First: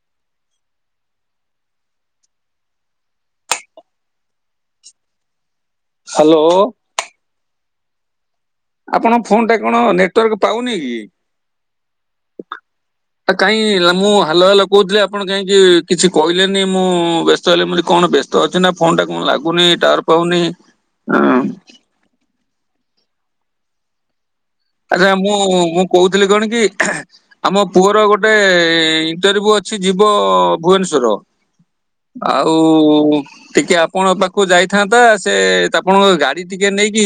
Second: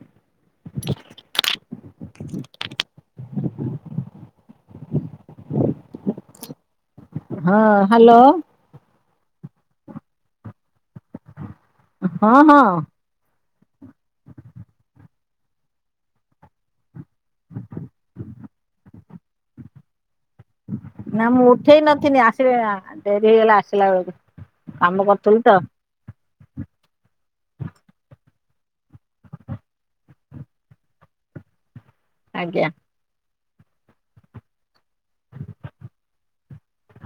[inaudible] Hello. ହଁ hello. ଆପଣଙ୍କ ଫୋନଟା କଣ ନେଟୱାର୍କ ପାଉନି କି? ହଁ ହଁ। ଆ କାଇହିଁ ମୁଁ ହ୍ୟାଲୋ ହ୍ୟାଲୋ କହୁଥିଲି ଆପଣ କାହିଁକି କିଛି କହିଲେନି ମୁଁ ବ୍ୟସ୍ତ ହେଲି। ବୋଲି କଣ ବ୍ୟସ୍ତ ତ ଅଛି ନା ଫୋନ ଟା କଣ ଲାଗୁନି ଟାୱାର ପାଉନି। ନା ଅଁ ମୁଁ ଉଠେଇ ନଥିନି ଆସିଲେ ଡେରି ହେଇଗଲା ଆସିଲା ବେଳକୁ। କାମ ଆରା ମୁଁ, କରୁଥିଲି ତ ମୁଁ କହୁଥିଲି କଣ କି ଆମ ପୁଅର ଗୋଟେ ଇଣ୍ଟରଭ୍ୟୁ ଅଛି ଯିବ ଭୁବନେଶ୍ଵର। ଆଉ ଆଜ୍ଞା। ଟିକେ ଆପ ଆପଣଙ୍କ ପାଖକୁ ଯାଇଥାନ୍ତା ସେ ତା ଆପଣଙ୍କ ଗାଡି ଟିକେ ନେଇକି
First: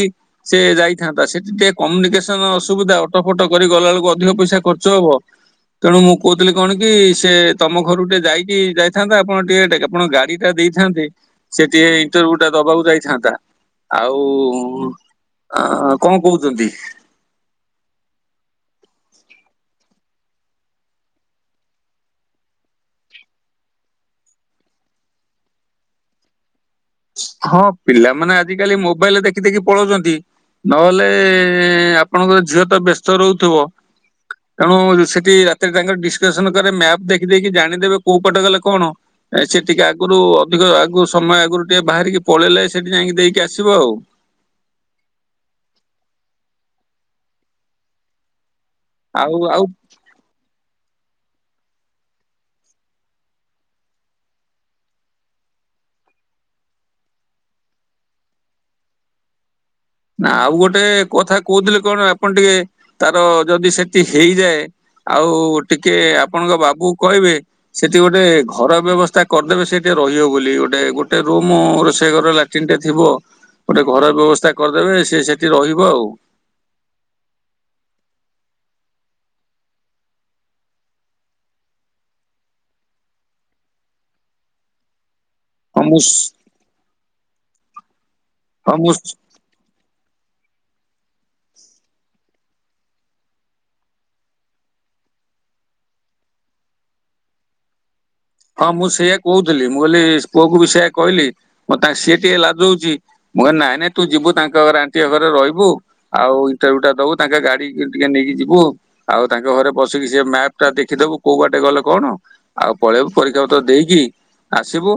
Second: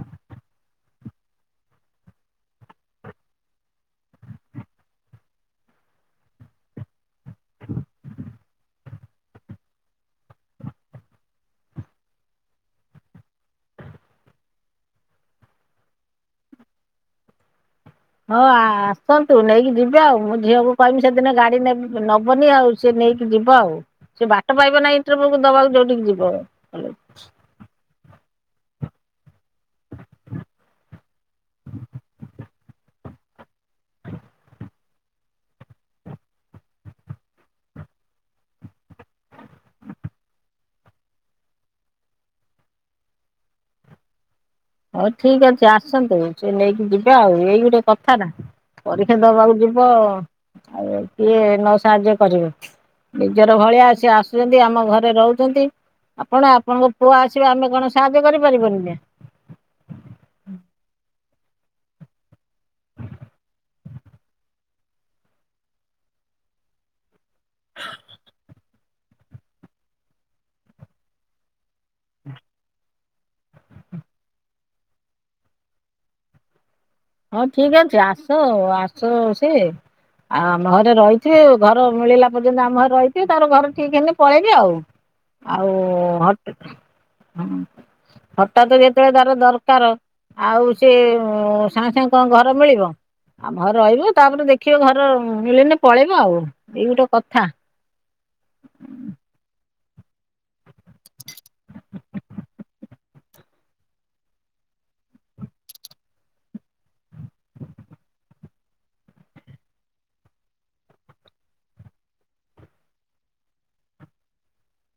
ସେ ଯାଇଥାନ୍ତା। ସେଠି ଟିକେ କମ୍ୟୁନିକେସ କାରଣ ଅସୁବିଧା ଅଟୋ ଫଟ କରି ଗଲାବେଳକୁ ଅଧିକ ପଇସା ଖର୍ଚ୍ଚ ହବ। ତେଣୁ ମୁ କହୁଥିଲି କଣ କି ସେ ତମ ଘରୁଟେ ଯାଇକି ଯାଇ ଥାନ୍ତା। ଆପଣ ଟିକେ ଆପଣ ଗାଡି ଟା ଦେଇଥାନ୍ତେ ସେ ଟିକେ ଇଣ୍ଟରଭ୍ୟୁ ଟା ଦବାକୁ ଯାଇଥାନ୍ତା। ଆଉ ଅ କଣ କହୁଛନ୍ତି? ହଁ ଆ ଆସନ୍ତୁ ନେଇକି ଯିବେ ଆଉ ମୁଁ ଝିଅକୁ କହିବି ସେଦିନ ଗାଡି ନେ ନବନି ଆଉ। ସେ ନେଇକି ଯିବ ଆଉ, ସେ ବାଟ ପାଇବ ନାହି ଇଣ୍ଟରଭ୍ୟୁକୁ ଦବାକୁ ଯୋଉଠିକି ଯିବ। କଲେଜ ହଁ ପିଲାମାନେ ଆଜିକାଲି ମୋବାଇଲରେ ଦେଖି ଦେଖି ପଳଉଛନ୍ତି। ନହେଲେ ଆପଣଙ୍କର ଝିଅ ତ ବ୍ୟସ୍ତ ରହୁଥିବ। [unintelligible] ସେଠି ରାତିରେ ତାଙ୍କର ଡିସକସନ କରେ ମ୍ୟାପ୍ ଦେଖିଦେକି ଜାଣିଦେବେ କୋଉ ପଟେ ଗଲେ କଣ। ସେ ଟିକେ ଆଗରୁ ଅଧିକ ଆଗରୁ ସମୟ ଆଗରୁ ଟିକେ ବାହାରିକି ପଳେଇଲେ ସେଠି ଯାଇକି ଦେଇକି ଆସିବ ଆଉ। ହଉ ଠିକ ଅଛି ଆସନ୍ତୁ ସେ ନେଇକି ଯିବେ ଆଉ ଏଇ ଗୋଟେ କଥାନା। ପରୀକ୍ଷା ଆଉ ଦବାକୁ ଆଉ ଯିବ ଆଉ କିଏ ନ ସାହାଯ୍ୟ କରିବ କି। ନିଜର ଭଳିଆ ସେ ଆସୁଛନ୍ତି ଆମ ଘରେ ରହୁଛନ୍ତି। ଆପଣ ଆପଣଙ୍କ ପୁଅ ଆସିବେ ଆମେ କଣ ସାହାଯ୍ୟ କରିପାରିଵୁନି ଯେ ନା ଆଉ ଗୋଟେ କଥା କହୁଥିଲେ କଣ ଆପଣ ଟିକେ ତାର ଯଦି ସେଠି ହେଇଯାଏ ଆଉ ଟିକେ ଆପଣଙ୍କ ବାବୁକୁ କହିବେ ସେଠି ଗୋଟେ ଘର ବ୍ୟବସ୍ଥା କରିଦେବେ ସେ ଟିକେ ରଇବ ବୋଲି, ଗୋଟେ ଗୋଟେ ରୁମୁ ରୋଷେଇ ଘର ଲାଟିନ୍ ଟା ଥିବ ଗୋଟେ ଘର ବ୍ୟବସ୍ଥା କରିଦେଲେ ସିଏ ସେଠି ରହିବ ଆଉ। ହଁ ଠିକ ଅଛି। ଆସ ଆସୁ ସିଏ ଆଉ ଆମ ଘରେ ରହିଥିବେ ଘର ମିଳିଲା ପର୍ଯ୍ୟନ୍ତ ଆମ ଘରେ ରହିଥିବେ ତାପରେ ଘରେ ଠିକ୍ ହେଲେ ପଳେଇବେ ଆଉ। ଆଉ ହଁ [unintelligible] ମୁଁ ହଁ ହଁ ହଠାତ ମୁଁ ଯେତେବେଳେ ତାର ଦରକାର ଆଉ ସେ ସାଙ୍ଗେ ସାଙ୍ଗେ କଣ ଘର ମିଳିବ? ଆମ ଘରେ ରହିବ ତାପରେ ଦେଖିବ ଘର ମିଳିଲେ ପଳେଇବ, ଆଉ ଏଇ ଗୋଟେ କଥା। ହଁ ମୁଁ ସେଇୟା କହୁଥିଲି ମୁଁ କହିଲି ପୁଅକୁ ବି ସେଇୟା କହିଲି ମ ସିଏ ଟିକେ ଲାଜଉଛି ମୁଁ କହିଲି ନାଇଁ ନାଇଁ ତୁ ଯିବୁ ତାଙ୍କ ଘରେ ଆଣ୍ଟିିଙ୍କ ଘରେ ରହିବୁ ଆଉ ଇଣ୍ଟରଭ୍ୟୁ ଟା ଦବୁ ତାଙ୍କ ଗାଡ଼ି କି ଟିକେ ନେଇକି ଯିବୁ। ଆଉ ତାଙ୍କ ଘରେ ବସିକି ସେ ମ୍ୟାପ୍ ଟା ଦେଖିଦବୁ କୋଉ ବାଟେ ଗଲେ କଣ ଆଉ ପଳେଇବୁ। ପରୀକ୍ଷା ପତ୍ର ଦେଇକି ଆସିବୁ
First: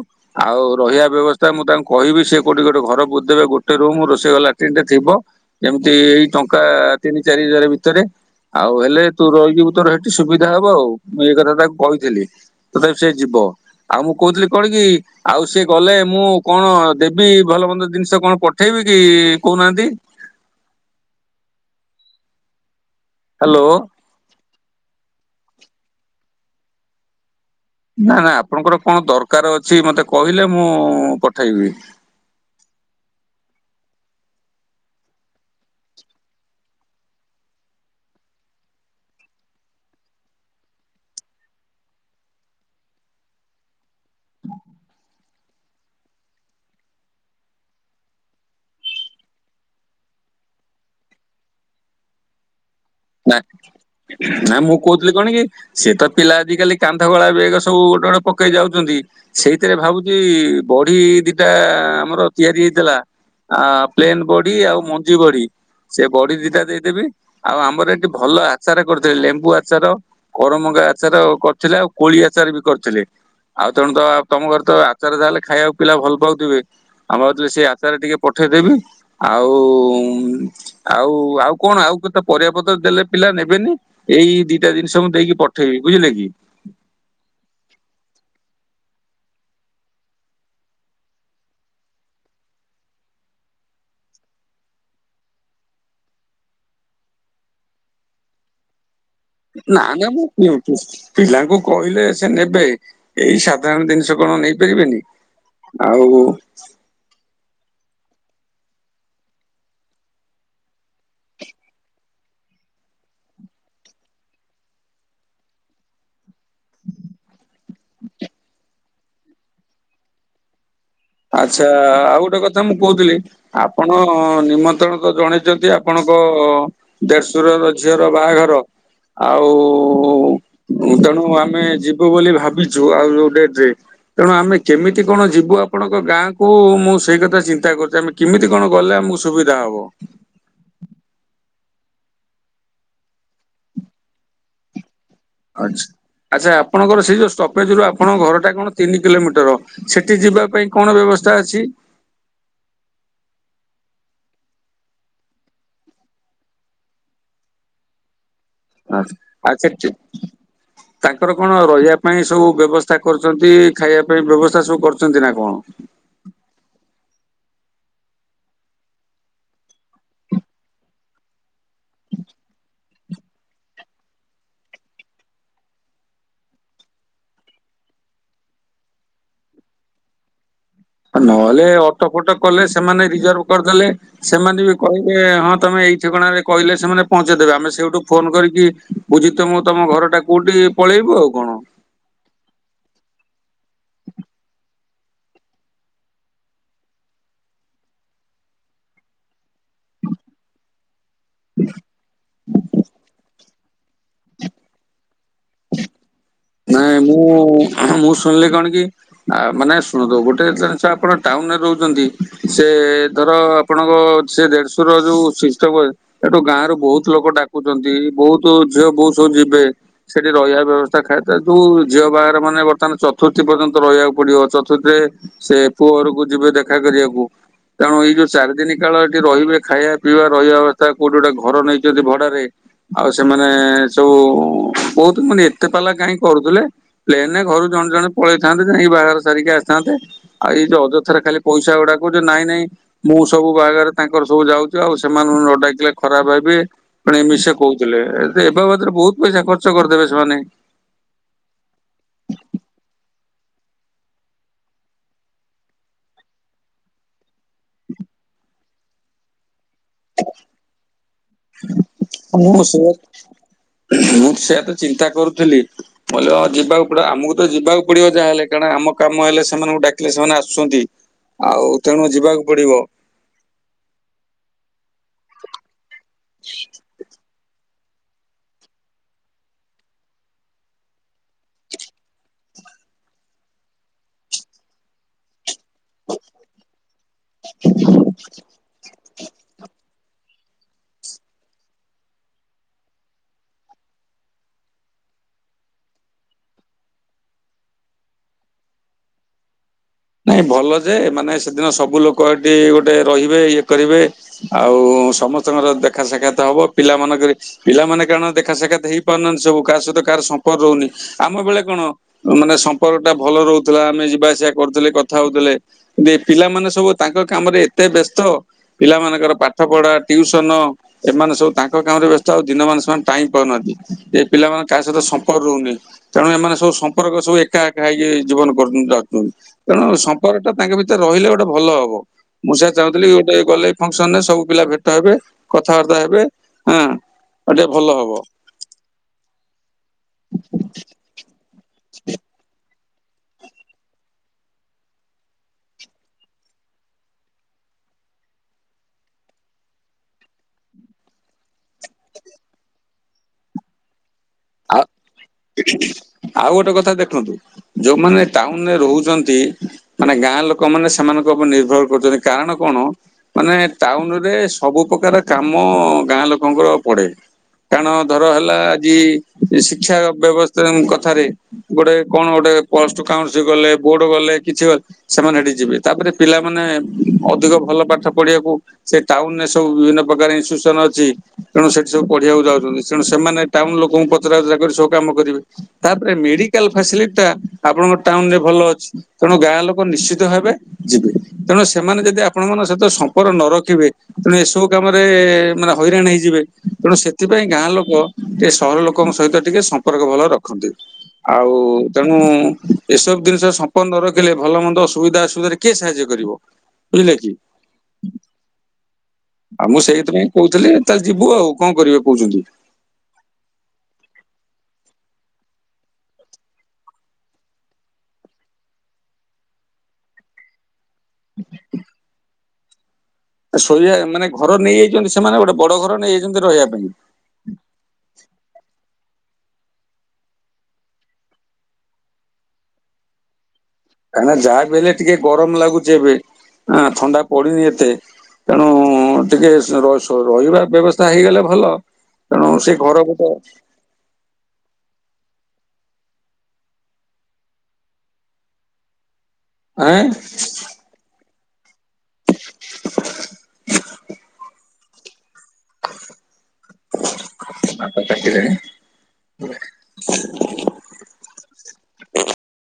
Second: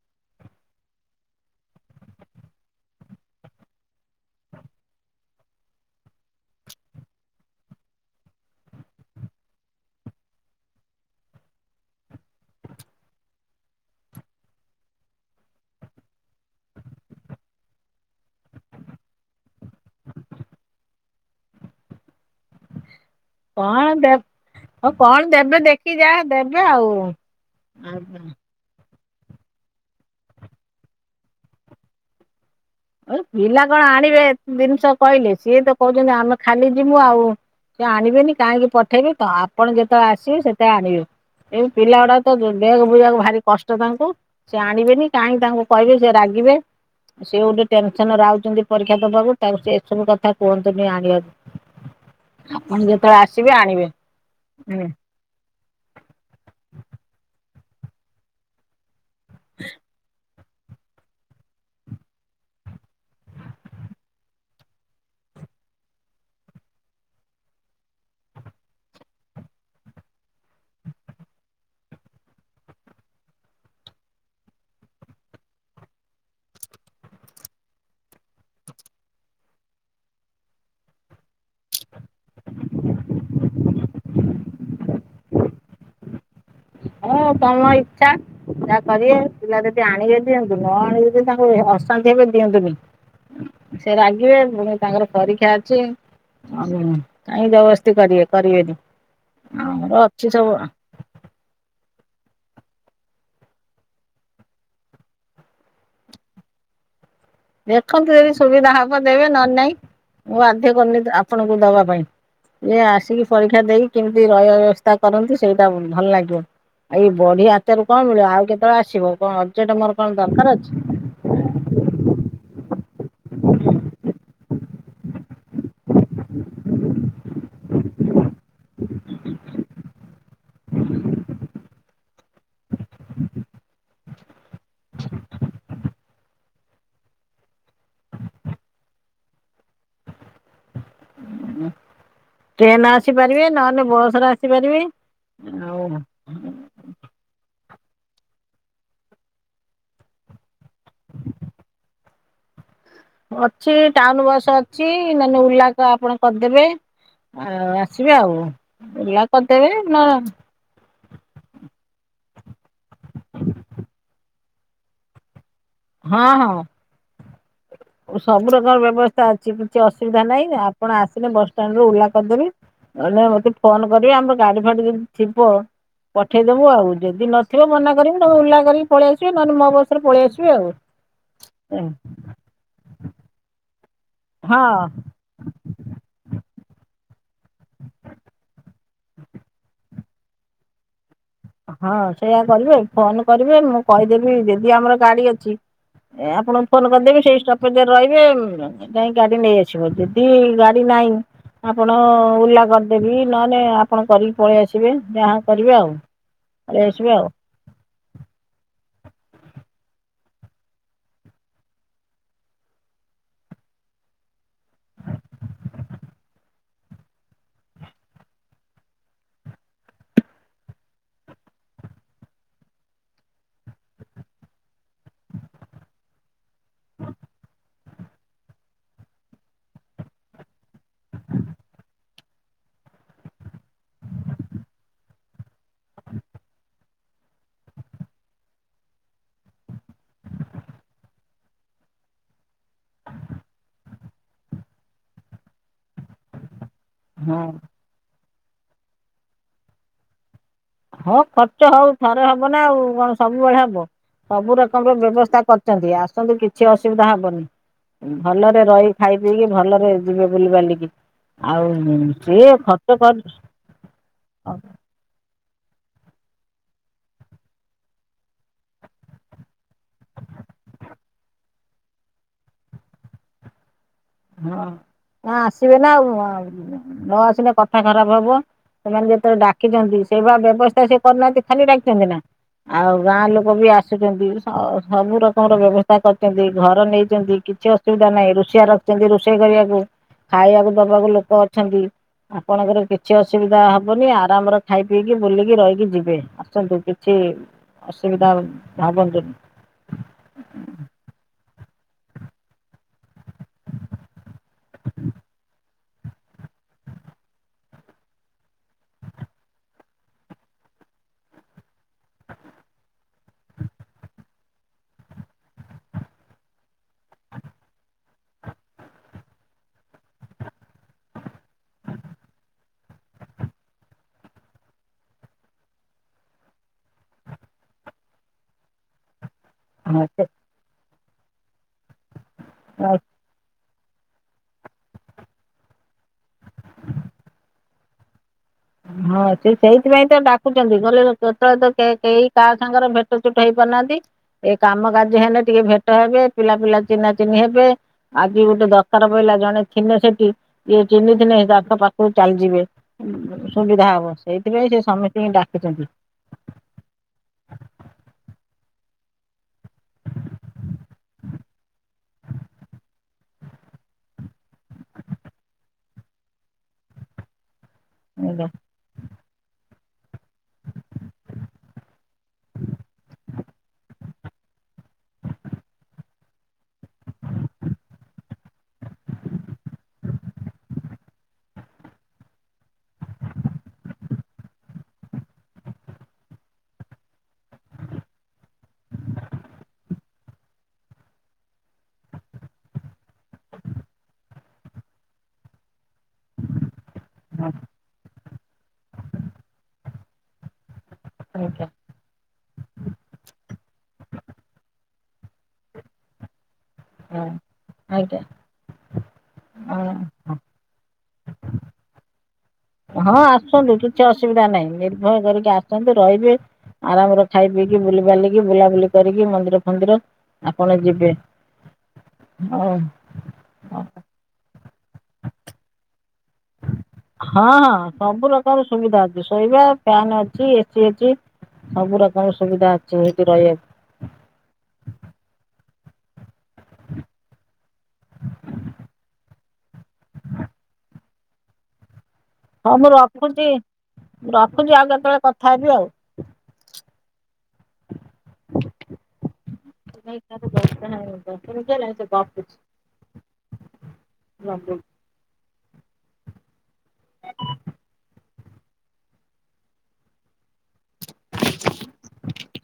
ଆଉ ରହିବା ବ୍ୟବସ୍ଥା ମୁଁ ତାଙ୍କୁ କହିବି ସିଏ କୋଉଠି ଗୋଟେ ଘର ବୁଝ୍ ଦେବେ ଗୋଟେ ରୁମ ରୋଷେଇ ଘର ଲାଟିନ୍ ଟେ ଥିବ। ଯେମିତି ଏଇ ଟଙ୍କା ତିନି ଚାରି ହଜାର ଭିତରେ ଆଉ ହେଲେ ତୁ ରହିଯିବୁ ତୋର ହେଠି ସୁବିଧା ହବ ଆଉ, ମୁଁ ଏଇ କଥା ତାକୁ କହିଥିଲି। ତଥାପି ସେ ଯିବ, ଆଉ ମୁଁ କହୁଥିଲି କଣ କି? ଆଉ ସିଏ ଗଲେ ମୁଁ କଣ ଦେବି ଭଲ ମନ୍ଦ ଜିନିଷ କଣ ପଠେଇବି କି କହୁନାହାନ୍ତି? ହ୍ୟାଲୋ କଣ ଦେ ହଉ କଣ ଦେବେ ଦେଖି ଯାହା ଦେବେ ଆଉ। ନା ନା ଆପଣଙ୍କର କଣ ଦରକାର ଅଛି ମତେ କହିଲେ ମୁଁ ପଠେଇବି। ଏ ପିଲା କଣ ଆଣିବେ ଏତ୍ ଜିନିଷ କହିଲେ, ସିଏ ତ କହୁଛନ୍ତି ଆମେ ଖାଲି ଯିବୁ ଆଉ ସେ ଆଣିବେନି କାହିଁକି ପଠେଇବେ ତ ଆପଣ ଯେତେବେଳେ ଆସିବେ ସେତେବେଳେ ଆଣିବେ। ଏଇ ପିଲା ଗୁଡ଼ାକ ତ [unintelligible] କୁ ଭାରି କଷ୍ଟ ତାଙ୍କୁ ସେ ଆଣିବେନି କାହିଁକି ତାଙ୍କୁ କହିବେ ସେ ରାଗିବେ ସେ ଗୋଟେ ଟେନସନରେ ଆଉଛନ୍ତି ପରୀକ୍ଷା ଦବାକୁ ତା ସେ ଏସବୁ କଥା କୁହନ୍ତୁନି ଆଣିବାକୁ ଆପଣ ଯେ ନା ନା ମୁଁ କହୁଥିଲି କଣ କି ସିଏ ତ ପିଲା ଆଜିକାଲି କାନ୍ଧ ଗଳା ବେଗ୍ ସବୁ ଗୋଟେ ଗୋଟେ ପକେଇ ଯାଉଛନ୍ତି ସେଇଥିରେ ଭାବୁଛି ବଢ଼ି ଦିଟା ଆମର ତିଆରି ହେଇଥିଲା ଆ ପ୍ଲେନ ବଡ଼ି ଆଉ ମଞ୍ଜି ବଡ଼ି, ସେ ବଡ଼ି ଦିଟା ଦେଇଦେବି ଆଉ ଆମର ଏଠି ଭଲ ଆଚାର କରୁଥିଲେ ଲେମ୍ବୁ ଆଚାର କରମଙ୍ଗା ଆଚାର ଆଉ କରିଥିଲେ ଆଉ କୋଳି ଆଚାର ବି କରିଥିଲେ। ଆଉ ତେଣୁ ତ ତମ ଘରେ ତ ଆଚାର ଯା ହେଲେ ଖାଇବାକୁ ପିଲା ଭଲ ପାଉଥିବେ ଆମ କତିରୁ ସେଇ ଆଚାର ଟିକେ ପଠେଇଦେବି ଆଉ ଆଉ ଆଉ କଣ ଆଉ କେତେ ପରିବା ପ- ତ ଦେଲେ ପିଲା ନେବେନି ଏଇ ଦିଟା ଜିନିଷ ମୁଁ ଦେଇକି ପଠେଇବି ବୁଝିଲେ କି ହଁ ତମ ଇଛା। ଯା କରିବେ, ପିଲା ଯଦି ଆଣିବେ ଦିଅନ୍ତୁ ନ ଆଣିବେ ଯଦି ତାଙ୍କୁ ଅଶାନ୍ତି ହେବେ ଦିଅନ୍ତୁନି। ସେ ରାଗିବେ ପୁଣି ତାଙ୍କର ପରୀକ୍ଷା ଅଛି। ଉ କାହିଁ ଜବରଦସ୍ତି କରିବେ କରିବେନି। ନା ଆମର ନା ମୁଁ ଅଛି ସବୁ [unintelligible] ପିଲାଙ୍କୁ କହିଲେ ସେ ନେବେ, ଏଇ ସାଧାରଣ ଜିନିଷ କଣ ନେଇପାରିବେନି? ଆଉ ଦେଖନ୍ତୁ ଯଦି ସୁବିଧା ହବ ଦେବେ ନହେଲେ ନାଇଁ ମୁଁ ବାଧ୍ୟ କରୁନି ଆପଣଙ୍କୁ ଦବା ପାଇଁ। ଇ ଆସିକି ପରୀକ୍ଷା ଦେଇକି କେମିତି ରହିବା ବ୍ୟବସ୍ଥା କରନ୍ତୁ ସେଇଟା ଭଲ ଲାଗିବ। ଆଉ ବଢି ଆଚାର କଣ ମିଳିବ ଆଉ କେତେବେଳେ ଆସିବ କଣ ଅର୍ଜେଣ୍ଟ ମର କଣ ଦରକାର ଅଛି। ଆଚ୍ଛା ଆଉ ଗୋଟେ କଥା ମୁଁ କହୁଥିଲି ଆପଣ ନିମନ୍ତ୍ରଣ ତ ଜଣେ ଯଦି ଆପଣଙ୍କ ଦେଢଶୁର ର ଝିଅର ବାହାଘର ଆଉ ଉ ତେଣୁ ଆମେ ଯିବୁ ବୋଲି ଭାବିଛୁ ଆଉ ଯୋଉ ଡେଟ୍ ରେ ତେଣୁ ଆମେ କେମିତି କଣ ଯିବୁ ଆ ପଣଙ୍କ ଗାଁ କୁ ମୁଁ ସେଇ କଥା ଚିନ୍ତା କରୁଛି ଆମେ କେମିତି କଣ ଗଲେ ଆମକୁ ସୁବିଧା ହବ? ଟ୍ରେନ୍ ରେ ଆସିପାରିବେ ନହେଲେ ବସ୍ ରେ ଆସିପାରିବେ। ଆଛା ଆଉ ଆଚ୍ଛା ଆପଣଙ୍କର ସେଇ ଯୋଉ ଷ୍ଟପେଜ ରୁ ଆପଣଙ୍କ ଘରଟା କଣ ତିନି କିଲୋମିଟର? ସେଠି ଯିବା ପାଇଁ କଣ ବ୍ୟବସ୍ଥା ଅଛି? ଅଛି ଟାଉନ ବସ୍ ଅଛି ନହେଲେ ଓଲା ଆ ଆପଣ କରିଦେବେ। ଆ ଆସିବେ ଓଲା ଆଉ କରିଦେବେ ସେଠି ନ ତାଙ୍କର କଣ ରହିବା ପାଇଁ ସବୁ ବ୍ୟବସ୍ଥା କରୁଛନ୍ତି ଖାଇବା ପାଇଁ ବ୍ୟବସ୍ଥା ସବୁ କରୁଛନ୍ତି ନା କଣ? ହଁ ହଁ। ସବୁ ରକର ବ୍ୟବସ୍ଥା ଅଛି କିଛି ଅସୁବିଧା ନାହିଁ ଆପଣ ଆସିଲେ ବସଷ୍ଟାଣ୍ଡୁ ଓହ୍ଲା କରିଦେବି। ନହେଲେ ମତେ ଫୋନ କରିବେ ଆମର ଗାଡି ଫାଡି ଯଦି ଥିବ ପଠେଇଦବୁ ଆଉ ଯଦି ନଥିବ ମନା କରିବୁ ନହେ ଉଲ୍ଲା କରିକି ପଳେଇ ଆସିବେ ନହଲେ ମୋ ବସରେ ପଳେଇ ଆସିବ। କି ଆଉ। ନହେଲେ ଅଟୋ ଫଟୋ କଲେ ସେମାନେ ରିଜର୍ଭ କରିଦେଲେ ସେମାନେ ବି ହଁ କହେ ହଁ ତମେ ଏଇ ଠିକଣାରେ କହିଲେ ସେମାନେ ପହଞ୍ଚେଇଦେବେ ଆମେ ସେଇଠୁ ଫୋନ କରିକି ବୁଝି ତ ମୁଁ ତମ ଘର ଟା କୋଉଠି ପଳେଇବୁ ଆଉ କଣ? ହଁ ସେଇୟା କରିବେ ଫୋନ କରିବେ ମୁଁ କହିଦେବି ଯଦି ଆମର ଗାଡି ଅଛି ଏ ଆପଣଙ୍କୁ ଫୋନ କରିଦେବି ସେଇ ଷ୍ଟପେଜେରେ ରହିବେ ଗାଡି ନେଇଆସିବ ଯଦି ଗାଡି ନାଇଁ ଆପଣ ଓଲ୍ଲା କରିଦେବି ନହଲେ ଆପଣ କରିକି ପଳେଇ ଆସିବେ ଯାହା କରିବେ ଆଉ। ପଳେଇ ନାଇଁ ଆସିବେ ଆଉ ମୁଁ ମୁଁ ଶୁଣିଲି କଣ କି ଆ ମାନେ ଶୁଣନ୍ତୁ ଗୋଟେ ଜିନିଷ ଆପଣ ଟାଉନରେ ରହୁଛନ୍ତି ସେ ଧର ଆପଣଙ୍କ ସେ ଦେଢ଼ଶୁର ର ଯୋଉ ସିଷ୍ଟମ ଅ ସେଠୁ ଗାଁ ରୁ ବହୁତ ଲୋକ ଡାକୁଛନ୍ତି ବହୁତ ଝିଅ ବହୁତ ସବୁ ଯିବେ ସେଠି ରହିବା ବ୍ୟବସ୍ଥା ଖାଇଥାଏ ଯୋଉ ଝିଅ ବାହାଘର ମାନେ ବର୍ତ୍ତମାନ ଚତୁର୍ଥୀ ପର୍ଯ୍ୟନ୍ତ ରହିବାକୁ ପଡିବ। ସେ ପୁଅ ଘରକୁ ଯିବେ ଦେଖା କରିବାକୁ ତେଣୁ ଏଇ ଯୋଉ ଚାରିଦିନ କାଳ ଏଠି ରହିବେ ଖାଇବା ପିଇବା ରହିବା ଅବସ୍ଥା କୋଉଠି ଗୋଟେ ଘର ନେଇଛନ୍ତି ଭଡାରେ। ଆଉ ସେମାନେ ସବୁ ବହୁତ ମାନେ ଏତେ ପାଲା କାହିଁକି କରୁଥିଲେ ପ୍ଲେନେ ଘରୁ ଜଣେ ଜଣେ ପଳେଇଥାନ୍ତେ ଯାଇକି ବାହାଘର ସାରିକି ଆସିଥାନ୍ତେ। ଆଉ ଏଇ ଯଉ ଅଯଥାରେ ଖଲି ପଇସା ଗୁଡାକୁ ନାଇଁ ନାଇଁ ମୁଁ ସବୁ ବାହାରେ ତାଙ୍କର ସବୁ ଯାଉଛି ଆଉ ସେମାନଙ୍କୁ ନ ଡାକିଲେ ଖରାପ ଭାବିବେ। ପ ଏ ହଁ ମିଶ କହୁଥିଲେ ଏ ବାବଦରେ ବହୁତ ପଇସା ଖର୍ଚ୍ଚ କରିଦେବେ ସେମାନେ। ହଁ ଖର୍ଚ୍ଚ ହଉ ଥରେ ହବ ନା ଆଉ କଣ ସବୁବେଳେ ହବ। ସବୁ ରକମର ବ୍ୟବସ୍ଥା କରିଛନ୍ତି ଆସନ୍ତୁ କିଛି ଅସୁବିଧା ହବନି। ଭଲରେ ରହି ଖାଇ ପିଇକି ଭଲରେ ଯିବେ ବୁଲି ବାଲିକୀ। ଆଉ ସିଏ ମୁଁ ସେ ଖର୍ଚ୍ଚ କରି ଚିନ୍ତା କରୁଥିଲି କହିଲ ଯିବାକୁ ପଡିବ ଆମକୁ ତ ଯିବାକୁ ପଡିବ ଯାହା ହେଲେ କାରଣ ଆମ କାମ ହେଲେ ସେମାନଙ୍କୁ ଡାକିଲେ ସେମାନେ ଆସୁଛନ୍ତି। ଆଉ ତେଣୁ ଯିବାକୁ ପଡିବ। ହଁ ନା ଆସିବେ ନା ନ ଆସିଲେ କ ଥା ଖରାପ ହବ ସେମାନେ ଯେତେବେଳେ ଡାକିଛନ୍ତି ସେଇ ବା ବ୍ୟବସ୍ଥା ସେ କରିନାହାନ୍ତି ଖାଲି ଡାକିଛନ୍ତି ନା ଆଉ ଗାଁ ଲୋକ ବି ଆସୁଛନ୍ତି ସବୁ ର ର ବ୍ୟବସ୍ଥା କରିଛନ୍ତି ଘର ନେଇଛନ୍ତି କିଛି ଅସୁବିଧା ନାହିଁ ରୋଷେଇଆ ରଖିଛନ୍ତି ରୋଷେଇ କରିବାକୁ। ଖାଇବାକୁ ଦବାକୁ ଲୋକ ଅଛନ୍ତି। ଆପଣଙ୍କର କିଛି ଅସୁବିଧା ହବନି ଆରାମରେ ଖାଇ ପିଇକି ବୁଲିକି ରହିକି ଯିବେ। ଆସନ୍ତୁ କିଛି ଅସୁବିଧା ଭାବନ୍ତୁନି। ନାଇଁ ଭଲ ଯେ ମାନେ ସେ ଦିନ ସବୁ ଲୋକ ଏଠି ଗୋଟେ ରହିବେ ଇଏ କରିବେ। ଆଉ ସମସ୍ତଙ୍କର ଦେଖା ସାକ୍ଷାତ ହବ ପିଲା ମାନଙ୍କରି ପିଲାମାନେ କାରଣ ଦେଖା ସାକ୍ଷାତ ହେଇ ପାରୁନାହାନ୍ତି ସବୁ କାହା ସହିତ କାହାର ସମ୍ପର୍କ ରହୁନି ଆମ ବେଳେ କଣ ମାନେ ସମ୍ପର୍କ ଟା ଭଲ ରହୁଥିଲା ଆମେ ଯିବା ଆସିବା କରୁଥିଲେ କଥା ହଉଥିଲେ ପିଲାମାନେ ସବୁ ତାଙ୍କ କାମରେ ଏତେ ବ୍ୟସ୍ତ ପିଲାମାନଙ୍କର ପାଠ ପଢା ଟିଉସନ ଏମାନେ ସବୁ ତାଙ୍କ କାମ ରେ ବ୍ୟସ୍ତ ଆଉ ଦିନ ମାନ ସେମାନେ ଟାଇମ ପାଉନାହାନ୍ତି ଏ ପିଲାମାନଙ୍କ କାହା ସହିତ ସମ୍ପର୍କ ରହୁନି। ତେଣୁ ଏମାନେ ସବୁ ସମ୍ପର୍କ ସବୁ ଏକା ଏକା ହେଇକି ଜୀବନ କରୁ ଯାଉଛନ୍ତି। ତେଣୁ ସମ୍ପର୍କ ଟା ତାଙ୍କ ଭିତରେ ରହିଲେ ଗୋଟେ ଭଲ ହବ ମୁଁ ସେ ଚାହୁଁଥିଲି ଗୋଟେ ଗଲେ ଫଙ୍କସନ ରେ ସବୁ ପିଲା ଭେଟ ହେବେ କଥାବାର୍ତ୍ତା ହେବେ ହଁ ଏ ଟେ ଭଲ ହବ। ହଁ ସେ ସେଇଥିପାଇଁ ତ ଡାକୁଛନ୍ତି ଗଲେ କେତେବେଳେ ତ କେହି କାହା ସାଙ୍ଗରେ ଭେଟ ଛୋଟ ଛୋଟ ହେଇ ପାରୁନାହାନ୍ତି ଏ କାମ କାର୍ୟ୍ଯ ହେଲେ ଟିକେ ଭେଟ ହେବେ ପିଲା ପିଲା ଚିହ୍ନା ଚିନି ହେବେ ଆଜି ଗୋଟେ ଦରକାର ପହିଲା ଜଣେ ଚିହ୍ନି ଥିଲେ ସେଠି ସିଏ ଚିହ୍ନିଥିଲେ ତାଙ୍କ ପାଖରୁ ଚାଲିଯିବେ ସୁବିଧା ହବ ସେଇଥିପାଇଁ ସେ ଆଉ ସମସ୍ତିଙ୍କି ଡାକିଛନ୍ତି। ଆଉ ଗୋଟେ କଥା ଦେଖନ୍ତୁ ଯୋଉମାନେ ଟାଉନ ରେ ରହୁଛନ୍ତି ମାନେ ଗାଁ ଲୋକ ମାନ ସେମାନଙ୍କ ଉପରେ ନିର୍ଭର କରୁଛନ୍ତି କାରଣ କଣ ମାନେ ଟାଉନ ରେ ସବୁ ପ୍ରକାର କାମ ଗାଁ ଲୋକଙ୍କର ପଡେ କାରଣ ଧର ଆଜ୍ଞା ହେଲା ଆଜି ଶିକ୍ଷା ବ୍ୟବସ୍ଥା କଥାରେ ଗୋଟେ କଣ ଗୋଟେ ପ୍ଲସ ଟୁ କାଉ ଗଲେ ବୋର୍ଡ ଗଲେ କିଛି ଗଲେ ସେମାନେ ସେଠି ଯିବେ ତାପରେ ପିଲାମାନେ ଅଧିକ ଭଲ ପାଠ ପଢିବାକୁ ସେ ଟାଉନ ରେ ସବୁ ବିଭିନ୍ନ ପ୍ରକାର ଇନ୍ସୁସନ ଅଛି ତେଣୁ ସେଠି ସବୁ ପଢିବାକୁ ଯାଉଛନ୍ତି ତେଣୁ ସେମାନେ ଟାଉନ ଲୋକଙ୍କୁ ତ କରି ସବୁ କାମ କରିବେ ତାପରେ ମେଡିକାଲ ଫାସିଲିଟି ଟା ଆପଣଙ୍କ ଟାଉନ ରେ ଭଲ ଅଛି ତେଣୁ ଗାଁ ଲୋକ ନିଶ୍ଚିତ ଭାବେ ଯିବେ ତେଣୁ ସେମାନେ ଯଦି ଆପଣ ମନଙ୍କ ସହିତ ସମ୍ପର୍କ ନ ରଖିବେ ତେଣୁ ଏସବୁ କାମରେ ମାନେ ହଇରାଣ ହେଇଯିବେ ତେଣୁ ସେ ଥିପାଇଁ ଗାଁ ଲୋକ ଟେ ସହର ଲୋକଙ୍କ ସହିତ ଟିକେ ସମ୍ପର୍କ ଭଲ ରଖନ୍ତି ଆଉ। ତେଣୁ ଏସବୁ ଜିନିଷ ସମ୍ପନ୍ନ ନ ରଖିଲେ ଭଲ ମନ୍ଦ ଅସୁବିଧା ଅସୁବିଧାରେ କିଏ ସାହାଯ୍ୟ କରିବ। ବୁଝିଲେ କି ଆଉ ମୁଁ ସେଇଥିପାଇଁ କହୁଥିଲି ତାହେଲେ ଯିବୁ ଆଉ କଣ କରିବେ କହୁଛନ୍ତି। ହଁ ଆସନ୍ତୁ କିଛି ଅସୁବିଧା ନାହିଁ ନିର୍ଭୟ କରିକି ଆସନ୍ତୁ ରହିବେ। ଆରାମରେ ଖାଇ ପିଇକି ବୁଲି ବାଲିକି ବୁଲାବୁଲି କରିକି ମନ୍ଦିର ଫନ୍ଦିର ଆପଣ ଯି ବେ ହଁ। ହଁ ଶୋଇବା ମାନେ ଘର ନେଇଯାଇଛନ୍ତି ସେମାନେ ଗୋଟେ ବଡ ଘର ନେଇଯାଇଛନ୍ତି ରହିବା ପାଇଁ? ହଁ ହଁ ସବୁ ପ୍ରକାର ସୁବିଧା ଅଛି ଶୋଇବା ଫ୍ୟାନ ଅଛି ଏସି ଅଛି। ସବୁ ରକମର ସୁବିଧା ଅଛି ହେଇଟି ରହିଆକୁ। କାଇଁନା ଯାହାବି ହେଲେ ଟିକେ ଗରମ ଲାଗୁଚି ଏବେ ଆଁ ଥଣ୍ଡା ପଡିନି ଏତେ। ତେଣୁ ଟିକେ ଶୋ ର ଶୋ ରହିବା ବ୍ୟବସ୍ଥା ହେଇଗଲେ ଭଲ। ତେଣୁ ସେ ଘର ଗୁଟେ ଅଛି। ମୁ ରଖୁଚି ଆଉ କେତବେଳେ କଥା ହେବି ଆଉ। [unintelligible] ଦଶ ଆଁ ମିଣ୍ଟି ହେଲାଣି ସେ ଗପୁଛି ରଖ୍ ଦଉ ହାତ ଚାଟିଲେଣି।